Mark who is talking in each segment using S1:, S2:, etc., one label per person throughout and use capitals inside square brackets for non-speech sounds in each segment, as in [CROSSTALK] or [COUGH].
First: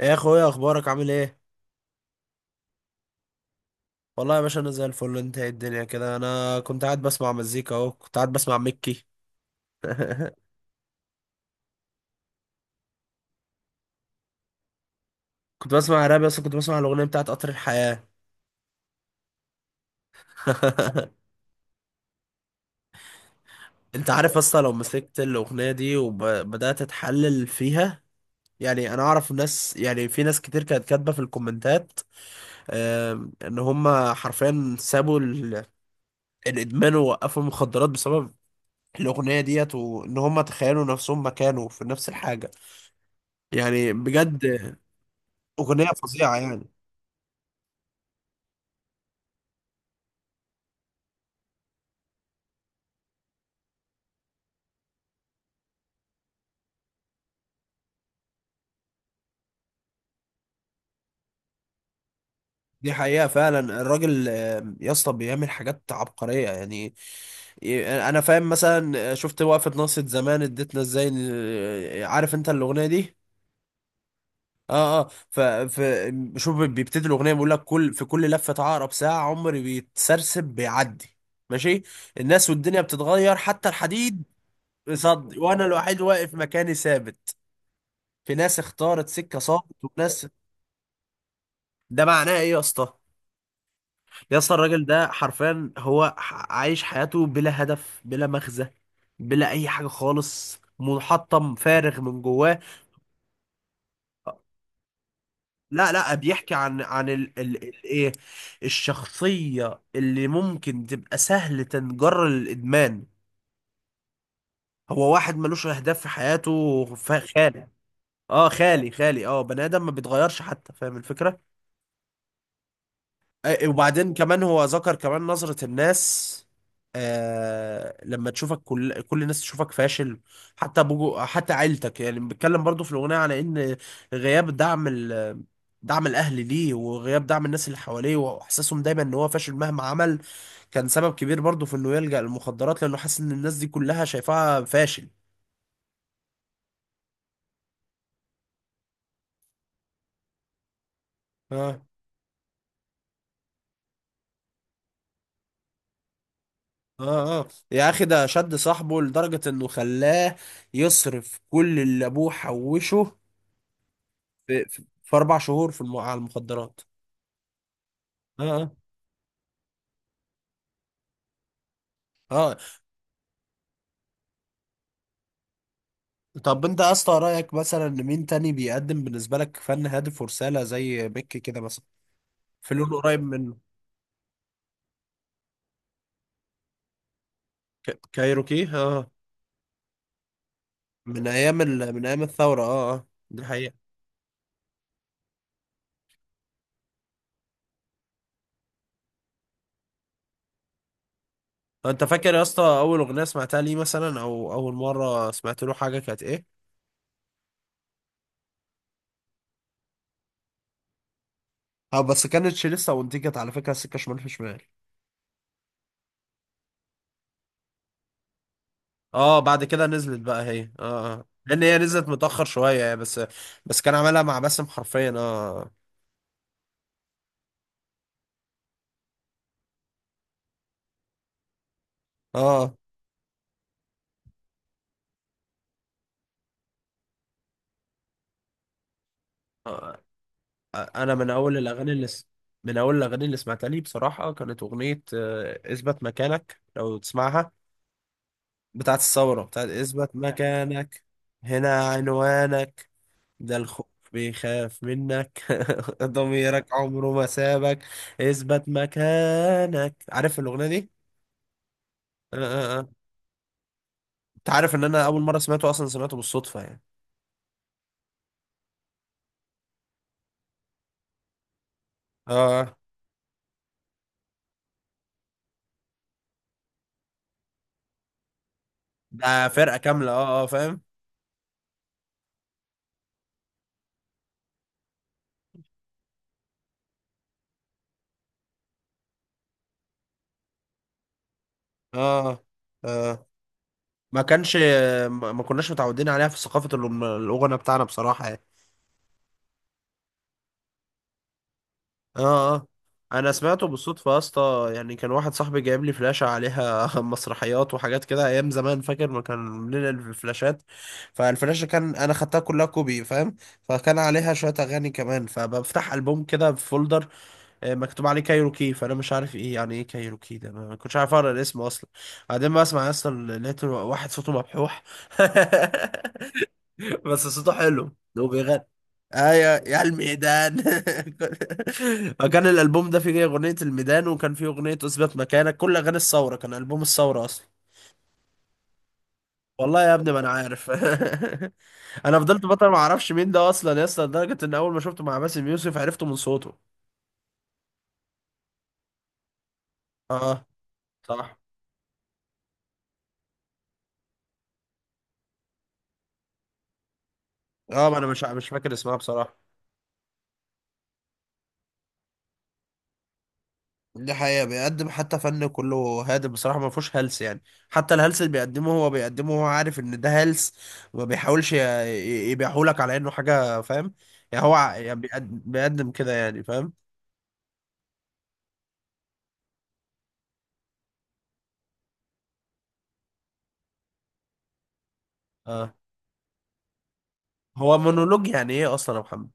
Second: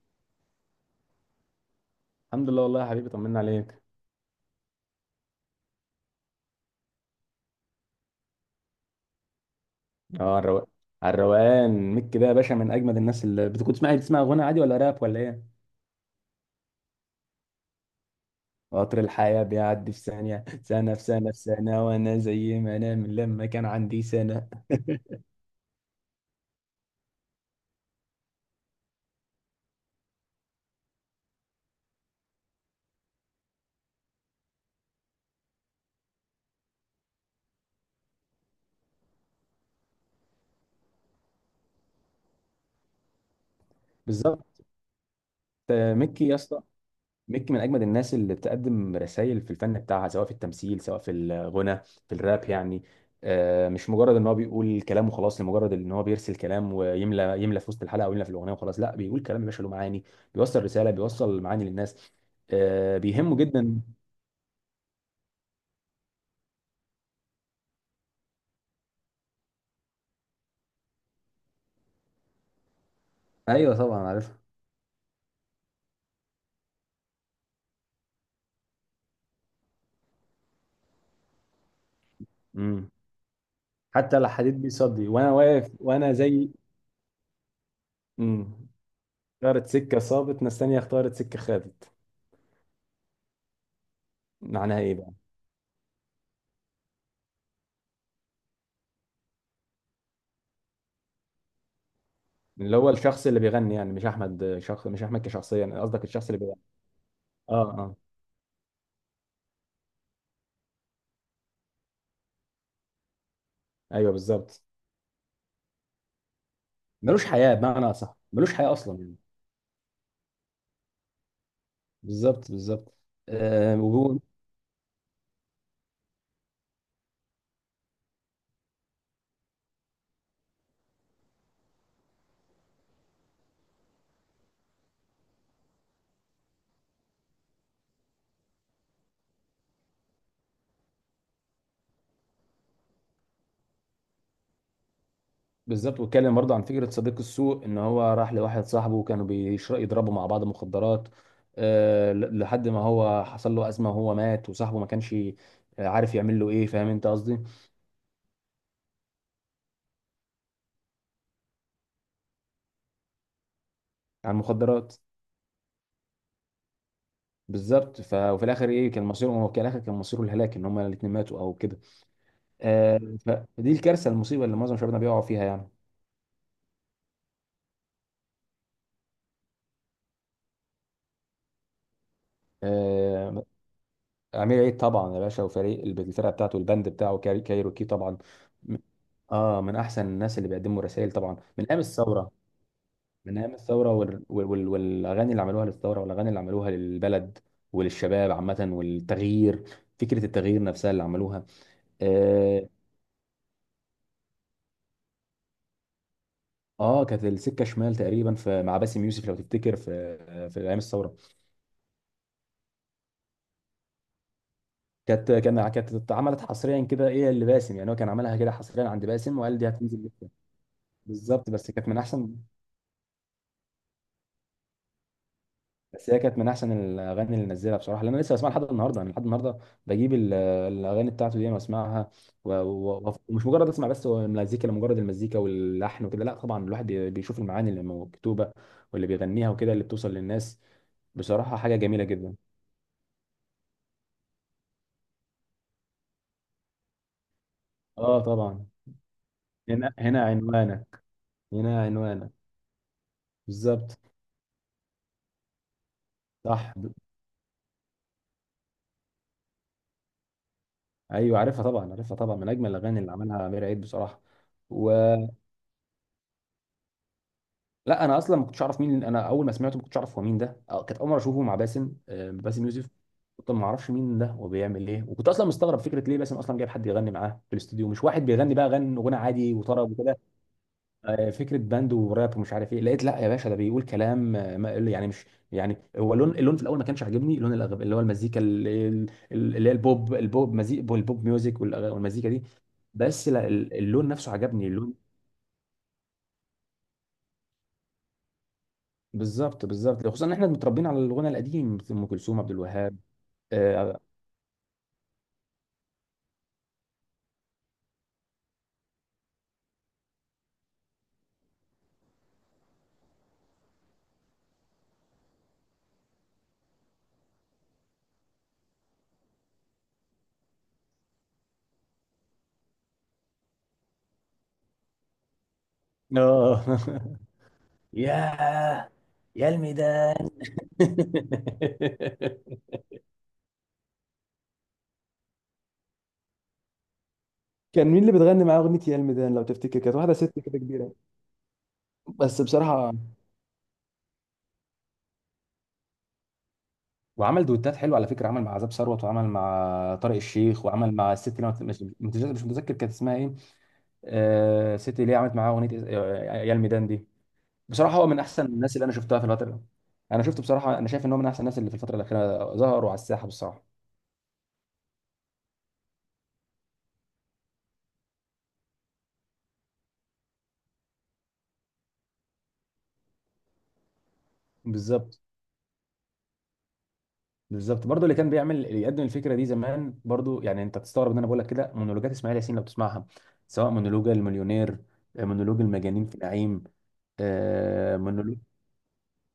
S1: يا اخويا، اخبارك عامل ايه؟
S2: الحمد لله والله يا حبيبي، طمنا عليك.
S1: والله يا باشا انا زي الفل. انت ايه الدنيا كده؟ انا كنت قاعد بسمع مزيكا اهو، كنت قاعد بسمع مكي. [LAUGHS]
S2: اه الرو... على الروقان. ميك ده يا باشا من اجمد الناس. اللي بتكون بتسمع غنى عادي، ولا راب، ولا ايه؟
S1: كنت بسمع راب، بس كنت بسمع الاغنيه بتاعت قطر الحياه.
S2: قطر الحياة بيعدي في ثانية، سنة في
S1: [LAUGHS]
S2: سنة في سنة، وانا زي ما انا من لما كان عندي
S1: انت عارف
S2: سنة.
S1: اصلا لو مسكت الاغنيه دي وبدات اتحلل فيها؟ يعني انا اعرف ناس، يعني في ناس كتير كانت كاتبه في الكومنتات، ان هم حرفيا سابوا الادمان ووقفوا المخدرات بسبب الاغنيه ديت، وان هم تخيلوا نفسهم مكانه في نفس الحاجه. يعني بجد
S2: بالظبط.
S1: اغنيه
S2: ميكي يا
S1: فظيعه
S2: اسطى.
S1: يعني.
S2: ميكي من اجمد الناس اللي بتقدم رسائل في الفن بتاعها، سواء في التمثيل، سواء في الغنى، في الراب يعني. مش مجرد ان هو بيقول كلام وخلاص، لمجرد ان هو بيرسل كلام ويملى في وسط الحلقه، او يملى في الاغنيه وخلاص، لا بيقول كلام يا باشا له معاني، بيوصل رساله، بيوصل معاني للناس.
S1: دي حقيقة
S2: بيهمه
S1: فعلا.
S2: جدا.
S1: الراجل يا اسطى بيعمل حاجات عبقرية يعني. انا فاهم مثلا. شفت وقفة ناصية زمان اديتنا ازاي. عارف انت الأغنية دي؟
S2: ايوه طبعا عارفها.
S1: اه اه. ف شوف، بيبتدي الأغنية بيقول لك كل في كل لفة عقرب ساعة عمري بيتسرسب بيعدي. ماشي. الناس والدنيا
S2: امم.
S1: بتتغير حتى
S2: حتى
S1: الحديد
S2: لا حديد بيصدي وانا
S1: بيصدي، وانا
S2: واقف،
S1: الوحيد
S2: وانا
S1: واقف
S2: زي.
S1: مكاني ثابت. في ناس
S2: امم.
S1: اختارت سكة صامت
S2: اختارت سكه
S1: وناس.
S2: صابت، ناس تانيه اختارت سكه خدت.
S1: ده معناه ايه يا اسطى؟ يا اسطى
S2: معناها
S1: الراجل
S2: ايه
S1: ده
S2: بقى؟
S1: حرفيا هو عايش حياته بلا هدف، بلا مغزى، بلا اي حاجه خالص. منحطم فارغ من جواه.
S2: اللي هو الشخص اللي بيغني، يعني مش احمد شخص، مش احمد كشخصيه، يعني
S1: لا
S2: قصدك
S1: لا،
S2: الشخص اللي
S1: بيحكي
S2: بيغني.
S1: عن ال
S2: اه
S1: ال ال
S2: اه.
S1: ايه، الشخصيه اللي ممكن تبقى سهل تنجر للادمان.
S2: ايوه بالظبط.
S1: هو واحد ملوش اهداف في حياته،
S2: ملوش حياه،
S1: خالي.
S2: بمعنى صح
S1: اه،
S2: ملوش حياه
S1: خالي
S2: اصلا يعني.
S1: خالي. اه، بني ادم ما بيتغيرش حتى، فاهم الفكره.
S2: بالظبط بالظبط. آه
S1: وبعدين
S2: وهو-
S1: كمان هو ذكر كمان نظرة الناس. آه، لما تشوفك كل الناس تشوفك فاشل، حتى بجو، حتى عيلتك. يعني بيتكلم برضو في الأغنية على إن غياب دعم دعم الأهل ليه، وغياب دعم الناس اللي حواليه، وإحساسهم دايما إن هو فاشل مهما عمل، كان سبب كبير برضو في إنه يلجأ للمخدرات، لأنه حاسس إن الناس دي كلها شايفاها فاشل.
S2: بالظبط، واتكلم برضه عن فكره صديق السوء، ان هو راح لواحد صاحبه، وكانوا بيشرب يضربوا مع بعض مخدرات.
S1: اه
S2: لحد ما هو حصل له ازمه وهو مات، وصاحبه ما كانش عارف يعمل له ايه، فاهم انت قصدي؟
S1: اه. اه يا اخي، ده شد صاحبه لدرجة انه خلاه يصرف كل اللي ابوه حوشه
S2: عن
S1: في في,
S2: المخدرات.
S1: في 4 شهور في على المخدرات.
S2: بالظبط. وفي الاخر
S1: اه
S2: ايه كان مصيره؟ هو في الاخر كان مصيره الهلاك، ان هما الاثنين ماتوا او كده.
S1: اه.
S2: آه فدي الكارثه، المصيبه اللي معظم شبابنا بيقعوا فيها يعني.
S1: اه، طب انت يا اسطى رايك مثلا إن مين تاني بيقدم بالنسبه لك فن هادف ورساله زي بيك كده مثلا؟ في لون قريب
S2: آه،
S1: من
S2: امير عيد طبعا يا باشا، وفريق الفرقه بتاعته، البند بتاعه كايروكي طبعا.
S1: كايروكي.
S2: م-
S1: اه،
S2: اه من احسن الناس اللي بيقدموا رسائل
S1: من
S2: طبعا،
S1: ايام
S2: من ايام
S1: من ايام
S2: الثوره.
S1: الثوره. اه اه،
S2: من
S1: دي
S2: ايام الثوره
S1: حقيقه.
S2: والاغاني اللي عملوها للثوره، والاغاني اللي عملوها للبلد وللشباب عامه، والتغيير، فكره التغيير نفسها اللي عملوها.
S1: طب انت فاكر يا اسطى
S2: اه,
S1: اول اغنيه سمعتها ليه مثلا، او اول مره سمعت له حاجه كانت ايه؟
S2: كانت السكه شمال تقريبا في مع باسم يوسف لو تفتكر، في ايام الثوره.
S1: اه بس كانتش لسه، وانتجت على فكره سكه شمال في شمال.
S2: كانت اتعملت حصريا كده، ايه اللي باسم يعني هو كان عملها كده حصريا عند باسم،
S1: اه
S2: وقال
S1: بعد
S2: دي
S1: كده
S2: هتنزل
S1: نزلت
S2: لسه.
S1: بقى هي. اه اه،
S2: بالظبط.
S1: لان هي نزلت متاخر شويه بس. بس كان عملها مع باسم حرفيا، اه.
S2: بس هي كانت من احسن الاغاني اللي نزلها بصراحه، لان انا لسه بسمعها لحد النهارده، انا لحد النهارده بجيب الاغاني بتاعته دي واسمعها. و-
S1: اه.
S2: و- ومش مجرد اسمع بس، هو المزيكا لمجرد المزيكا واللحن وكده، لا طبعا الواحد بيشوف المعاني اللي مكتوبه واللي بيغنيها وكده، اللي
S1: آه،
S2: بتوصل للناس
S1: انا من
S2: بصراحه،
S1: اول
S2: حاجه
S1: الاغاني
S2: جميله جدا.
S1: من اول الاغاني اللي سمعتها لي بصراحه كانت اغنيه اثبت مكانك، لو تسمعها.
S2: اه طبعا.
S1: بتاعت الثورة، بتاعت
S2: هنا
S1: اثبت
S2: هنا عنوانك،
S1: مكانك.
S2: هنا
S1: هنا
S2: عنوانك.
S1: عنوانك. ده الخوف
S2: بالظبط.
S1: بيخاف منك. [LAUGHS] ضميرك
S2: صح.
S1: عمره ما سابك. اثبت مكانك، عارف الاغنيه دي؟
S2: ايوه عارفها طبعا، عارفها طبعا،
S1: آه،
S2: من اجمل
S1: آه، آه.
S2: الاغاني اللي عملها امير عيد بصراحه.
S1: انت عارف ان
S2: و...
S1: انا اول مره سمعته اصلا سمعته بالصدفه يعني.
S2: لا انا اصلا ما كنتش اعرف مين، انا اول ما سمعته ما كنتش اعرف هو مين ده، كانت اول مره اشوفه مع باسم، باسم
S1: اه،
S2: يوسف. كنت ما اعرفش مين ده وبيعمل ايه، وكنت اصلا مستغرب فكره ليه باسم اصلا جايب حد يغني معاه في الاستوديو؟ مش واحد بيغني بقى، غن غنى
S1: ده
S2: عادي
S1: فرقه
S2: وطرب
S1: كامله.
S2: وكده.
S1: اه اه، فاهم.
S2: فكره باند وراب ومش عارف ايه، لقيت لا يا باشا ده بيقول كلام، ما يعني مش، يعني هو اللون في الاول ما كانش عاجبني، لون اللي هو المزيكا اللي هي البوب، البوب مزيك، البوب ميوزك، والمزيكا دي.
S1: اه. آه.
S2: بس لا، اللون
S1: ما
S2: نفسه
S1: كانش،
S2: عجبني اللون.
S1: ما كناش متعودين عليها في ثقافة الغنى بتاعنا بصراحة يعني.
S2: بالظبط بالظبط، خصوصا ان احنا متربيين على الغنى القديم، ام كلثوم، عبد
S1: اه اه.
S2: الوهاب.
S1: انا سمعته
S2: اه.
S1: بالصدفة يا اسطى، يعني كان واحد صاحبي جايب لي فلاشة عليها [LAUGHS] مسرحيات وحاجات كده ايام زمان، فاكر ما كان بننقل الفلاشات. فالفلاشة كان انا خدتها كلها كوبي، فاهم. فكان عليها شوية اغاني كمان، فبفتح ألبوم كده في فولدر مكتوب عليه كايروكي، فانا مش عارف ايه يعني ايه كايروكي ده، ما كنتش عارف اقرا الاسم اصلا. بعدين ما اسمع اصلا لقيت واحد صوته مبحوح. [LAUGHS]
S2: آه. [LAUGHS]
S1: بس صوته حلو، وبيغني
S2: يا يا
S1: ايوه يا
S2: الميدان.
S1: الميدان. [LAUGHS] فكان
S2: [LAUGHS]
S1: الالبوم ده فيه اغنيه الميدان، وكان فيه اغنيه اثبت مكانك، كل اغاني الثوره، كان البوم الثوره اصلا.
S2: كان مين اللي بتغني معاه اغنيه يا الميدان لو تفتكر؟
S1: والله يا
S2: كانت
S1: ابني
S2: واحده
S1: ما انا
S2: ست كده
S1: عارف.
S2: كبيره.
S1: [LAUGHS] انا
S2: بس
S1: فضلت فتره ما
S2: بصراحه،
S1: اعرفش مين ده اصلا يا اسطى، لدرجه ان اول ما شفته مع باسم يوسف عرفته من صوته.
S2: وعمل دويتات حلوه على فكره، عمل مع عذاب ثروت، وعمل مع طارق
S1: اه
S2: الشيخ، وعمل مع الست
S1: صح.
S2: اللي أنا مش متذكر كانت اسمها ايه. الست اللي هي عملت معاه اغنيه يا الميدان دي،
S1: اه،
S2: بصراحه
S1: ما انا
S2: هو من
S1: مش
S2: احسن
S1: مش فاكر
S2: الناس اللي انا
S1: اسمها
S2: شفتها في
S1: بصراحه.
S2: الفتره دي. انا شفته بصراحه، انا شايف ان هو من احسن الناس اللي في الفتره الاخيره ظهروا على الساحه بصراحه.
S1: دي حقيقة، بيقدم حتى فن كله هادف بصراحة، ما فيهوش هلس يعني. حتى الهلس اللي بيقدمه هو بيقدمه هو عارف ان ده هلس، وما بيحاولش يبيعهولك على انه حاجة، فاهم. يعني هو يعني
S2: بالظبط
S1: بيقدم كده يعني، فاهم.
S2: بالظبط، برضه اللي كان بيعمل، اللي يقدم الفكره دي زمان برضه يعني، انت تستغرب ان انا بقول لك كده، مونولوجات اسماعيل ياسين لو تسمعها، سواء مونولوج المليونير، مونولوج
S1: اه.
S2: المجانين في نعيم،
S1: هو مونولوج
S2: مونولوج.
S1: يعني ايه اصلا يا محمد؟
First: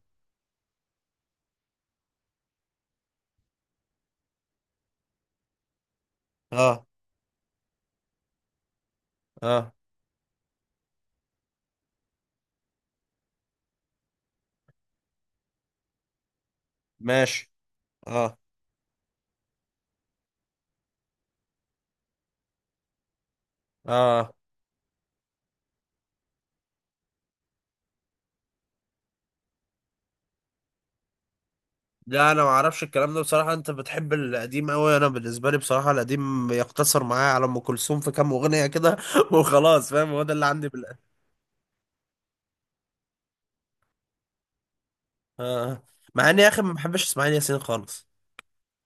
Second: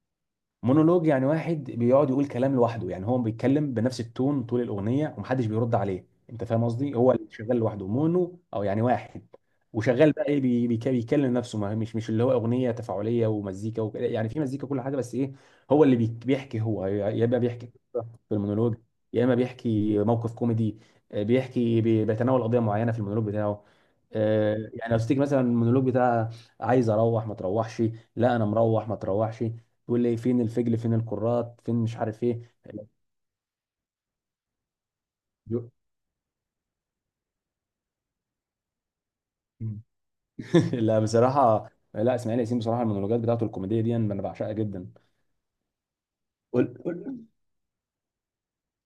S2: مونولوج يعني واحد بيقعد يقول كلام لوحده، يعني هو بيتكلم بنفس التون طول الاغنيه ومحدش بيرد عليه، انت فاهم
S1: اه
S2: قصدي؟ هو اللي شغال لوحده، مونو، او يعني واحد
S1: اه،
S2: وشغال بقى ايه، بيتكلم نفسه، ما مش اللي هو اغنيه تفاعليه ومزيكا وكده يعني، في مزيكا، كل حاجه، بس ايه؟ هو اللي بيحكي هو، يا اما
S1: ماشي.
S2: بيحكي قصة في
S1: اه
S2: المونولوج، يا اما بيحكي موقف كوميدي، بيحكي بيتناول قضيه معينه في المونولوج بتاعه.
S1: اه،
S2: يعني لو تيجي مثلا المونولوج بتاع عايز اروح ما تروحش، لا انا مروح ما تروحش، تقول لي فين الفجل، فين الكرات، فين مش عارف
S1: لا انا ما
S2: ايه.
S1: اعرفش
S2: [LAUGHS]
S1: الكلام ده بصراحة. انت بتحب القديم قوي. انا بالنسبة لي
S2: جو-
S1: بصراحة القديم يقتصر معايا على ام كلثوم في كام اغنية كده [LAUGHS] وخلاص، فاهم، هو ده اللي عندي.
S2: لا بصراحه، لا اسماعيل ياسين بصراحه المونولوجات بتاعته الكوميديه دي انا بعشقها جدا.
S1: اه. آه. مع اني يا اخي ما
S2: وال-
S1: بحبش
S2: وال-
S1: اسماعيل ياسين خالص.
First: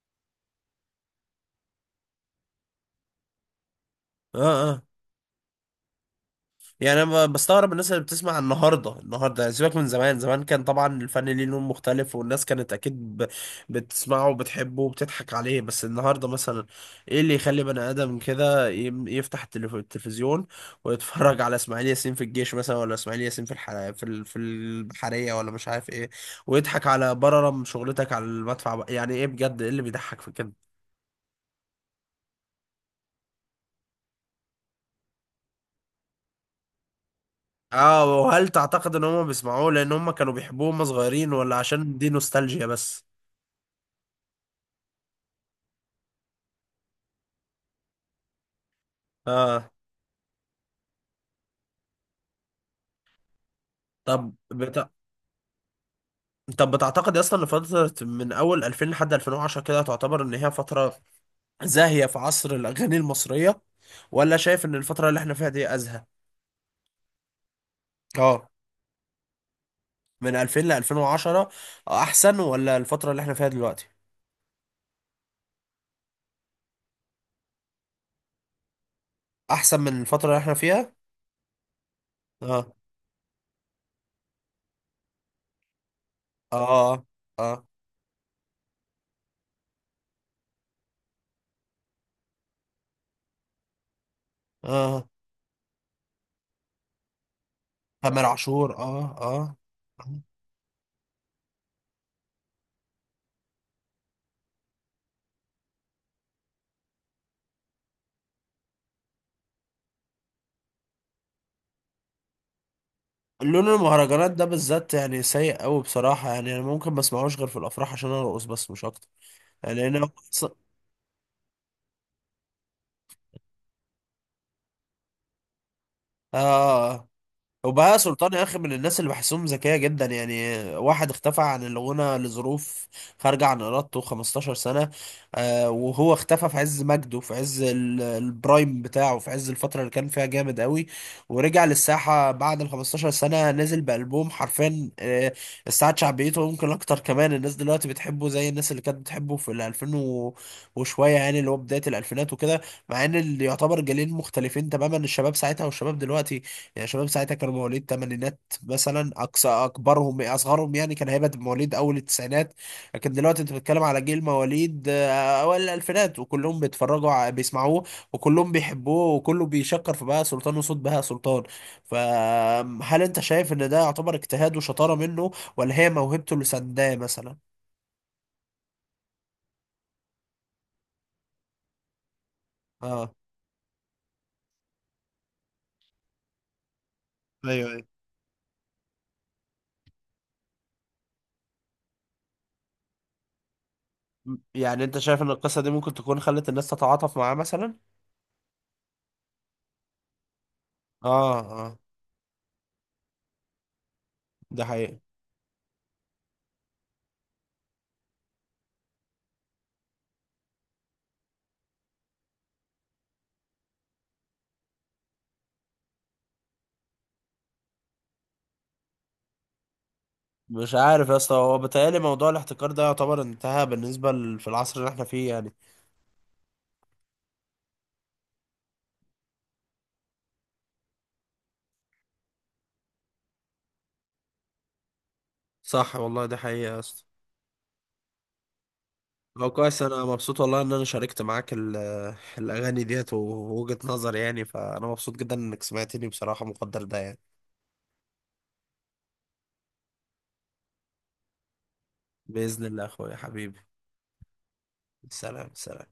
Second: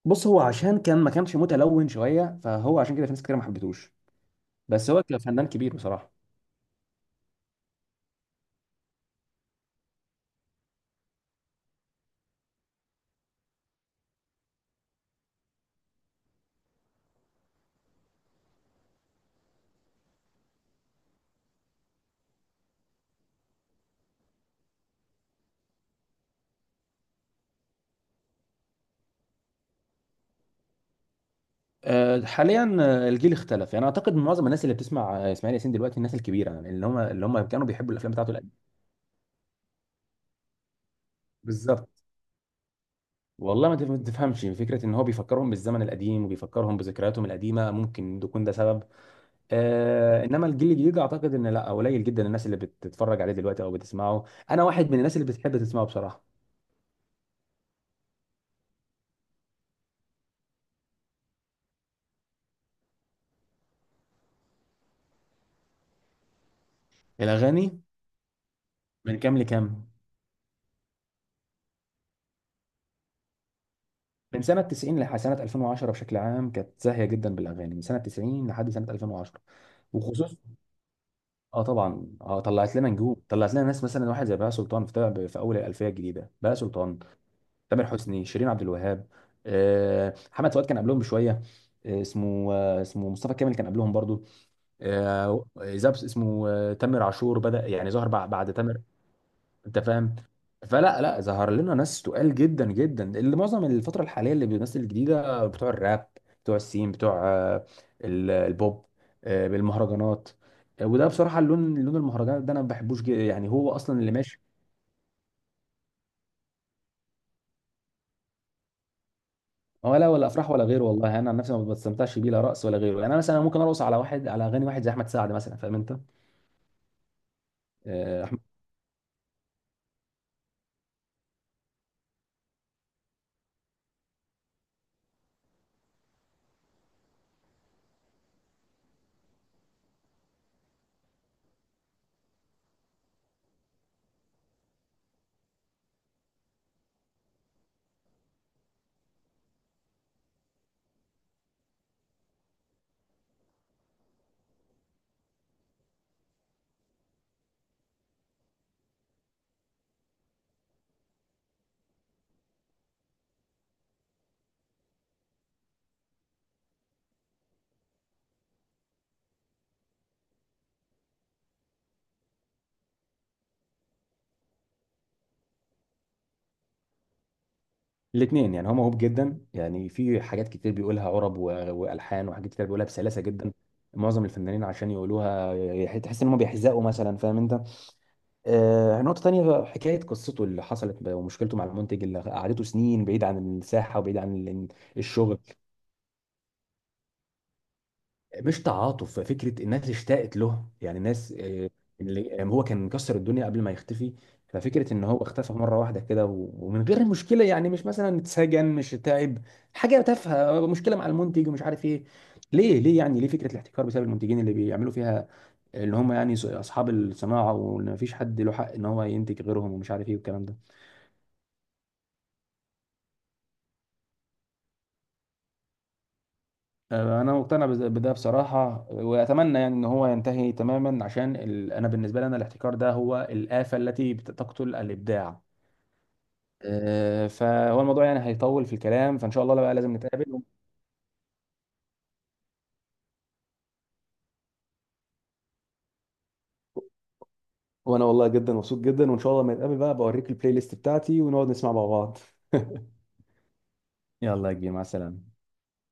S2: بص هو عشان كان ما كانش متلون شويه، فهو عشان كده في ناس كتير ما حبتوش،
S1: اه اه.
S2: بس هو كفنان كبير بصراحه.
S1: يعني انا بستغرب الناس اللي بتسمع النهارده، النهارده يعني، سيبك من زمان. زمان كان طبعا الفن ليه لون مختلف، والناس كانت اكيد بتسمعه وبتحبه وبتضحك عليه. بس النهارده مثلا، ايه اللي يخلي بني ادم كده يفتح التلفزيون ويتفرج على اسماعيل ياسين في الجيش مثلا، ولا اسماعيل ياسين في في البحريه، ولا مش عارف ايه، ويضحك على بررم شغلتك على المدفع بقى. يعني ايه بجد؟ ايه اللي بيضحك في كده؟
S2: حاليا، الجيل اختلف، يعني اعتقد معظم الناس اللي بتسمع اسماعيل ياسين دلوقتي الناس الكبيره، يعني اللي هم كانوا بيحبوا
S1: اه،
S2: الافلام بتاعته
S1: وهل
S2: القديمه.
S1: تعتقد ان هم بيسمعوه لان هم كانوا بيحبوه هم صغيرين، ولا
S2: بالظبط.
S1: عشان دي نوستالجيا بس؟
S2: والله ما تفهمش، فكره ان هو بيفكرهم بالزمن القديم، وبيفكرهم بذكرياتهم القديمه، ممكن يكون ده سبب.
S1: اه.
S2: انما الجيل الجديد اعتقد ان لا، قليل جدا الناس اللي بتتفرج عليه دلوقتي او بتسمعه.
S1: طب
S2: انا واحد من الناس اللي بتحب تسمعه بصراحه.
S1: طب بتعتقد اصلا ان فترة من اول 2000 لحد 2010 كده تعتبر ان هي فترة زاهية في عصر الاغاني المصرية، ولا شايف ان الفترة اللي احنا فيها دي ازهى؟
S2: الاغاني
S1: اه.
S2: من كام لكام؟
S1: من 2000 ل 2010 احسن، ولا الفترة اللي احنا فيها دلوقتي
S2: من سنه 90 لحد سنه 2010 بشكل عام كانت زاهيه جدا بالاغاني، من سنه 90 لحد سنه 2010
S1: احسن من الفترة
S2: وخصوصا.
S1: اللي احنا فيها؟
S2: اه طبعا،
S1: اه.
S2: طلعت لنا نجوم، طلعت لنا ناس مثلا واحد زي بهاء سلطان، في طلع في اول الالفيه الجديده بهاء سلطان،
S1: اه. اه.
S2: تامر حسني، شيرين عبد الوهاب، محمد فؤاد كان قبلهم بشويه. اسمه مصطفى كامل كان قبلهم برضو.
S1: اه.
S2: آه، زبس اسمه آه، تامر عاشور بدأ يعني ظهر
S1: تامر
S2: بعد
S1: عاشور،
S2: تامر،
S1: اه اه.
S2: انت فاهم. فلا، لا ظهر لنا ناس تقال جدا جدا، اللي معظم الفترة الحالية اللي بيمثل الجديدة بتوع الراب، بتوع السين، بتوع البوب، بالمهرجانات. وده بصراحة اللون، لون المهرجانات ده انا ما بحبوش جدا، يعني
S1: لون
S2: هو اصلا اللي
S1: المهرجانات
S2: ماشي.
S1: ده بالذات يعني سيء قوي بصراحة، يعني انا ممكن ما اسمعوش غير في الافراح عشان ارقص بس، مش اكتر. يعني انا
S2: ولا افراح ولا غيره، والله انا عن نفسي ما بستمتعش بيه، لا رقص ولا غيره، يعني انا مثلا ممكن ارقص على واحد، على اغاني واحد زي احمد سعد مثلا، فاهم انت.
S1: آه. وبهاء
S2: آه،
S1: سلطان يا اخي من الناس اللي بحسهم ذكيه جدا، يعني واحد اختفى عن الغنى لظروف خارجه عن ارادته 15 سنه. آه، وهو اختفى في عز مجده، في عز البرايم بتاعه، في عز الفتره اللي كان فيها جامد قوي، ورجع للساحه بعد ال 15 سنه نزل بالبوم حرفيا. آه، استعاد شعبيته، ويمكن اكتر كمان الناس دلوقتي بتحبه زي الناس اللي كانت بتحبه في ال 2000 وشويه، يعني اللي هو بدايه الالفينات وكده. مع ان اللي يعتبر جيلين مختلفين تماما، الشباب ساعتها والشباب دلوقتي. يعني شباب ساعتها كانوا مواليد تمانينات مثلا اقصى اكبرهم، اصغرهم يعني كان هيبقى مواليد اول التسعينات. لكن دلوقتي انت بتتكلم على جيل مواليد اوائل الالفينات، وكلهم بيتفرجوا بيسمعوه، وكلهم بيحبوه، وكله بيشكر في بهاء سلطان وصوت بهاء سلطان. فهل انت شايف ان ده يعتبر اجتهاد وشطارة منه، ولا هي موهبته اللي سنداه مثلا؟
S2: الاثنين يعني، هو موهوب جدا يعني، في حاجات كتير بيقولها عرب والحان، وحاجات كتير بيقولها
S1: اه
S2: بسلاسه جدا. معظم الفنانين عشان يقولوها تحس ان هم بيحزقوا مثلا، فاهم انت.
S1: ايوه ايوه.
S2: نقطه تانية، حكايه قصته اللي حصلت ومشكلته مع المنتج اللي قعدته سنين بعيد عن الساحه، وبعيد عن
S1: يعني انت شايف ان
S2: الشغل.
S1: القصة دي ممكن تكون خلت الناس تتعاطف معاه مثلا؟
S2: مش تعاطف، فكره الناس اشتاقت له، يعني الناس
S1: اه اه.
S2: اللي هو كان مكسر الدنيا قبل ما يختفي.
S1: ده
S2: ففكره
S1: حقيقي.
S2: ان هو اختفى مره واحده كده، ومن غير مشكله، يعني مش مثلا اتسجن، مش تعب حاجه تافهه، مشكله مع المنتج ومش عارف ايه. ليه ليه يعني ليه فكره الاحتكار بسبب المنتجين اللي بيعملوا فيها، اللي هم يعني اصحاب الصناعه، وان مفيش حد له حق ان هو ينتج غيرهم ومش عارف ايه والكلام ده.
S1: مش عارف يا اسطى، هو بيتهيألي موضوع الاحتكار ده يعتبر انتهى بالنسبة في العصر اللي احنا فيه يعني.
S2: انا مقتنع بده بصراحه، واتمنى يعني ان هو ينتهي تماما عشان ال... انا بالنسبه لي، انا الاحتكار ده هو الافه التي تقتل الابداع.
S1: صح والله، دي حقيقة يا اسطى.
S2: فهو الموضوع يعني هيطول في الكلام، فان شاء
S1: هو
S2: الله بقى
S1: كويس،
S2: لازم
S1: انا مبسوط
S2: نتقابل.
S1: والله ان انا شاركت معاك الاغاني ديت ووجهة نظري يعني، فانا مبسوط جدا انك سمعتني بصراحة، مقدر ده يعني.
S2: وانا والله جدا مبسوط جدا، وان شاء الله لما نتقابل بقى بوريك البلاي ليست بتاعتي ونقعد نسمع مع بعض.
S1: بإذن الله يا
S2: [LAUGHS]
S1: اخويا حبيبي.
S2: يلا يا كبير، مع السلامه.
S1: سلام سلام.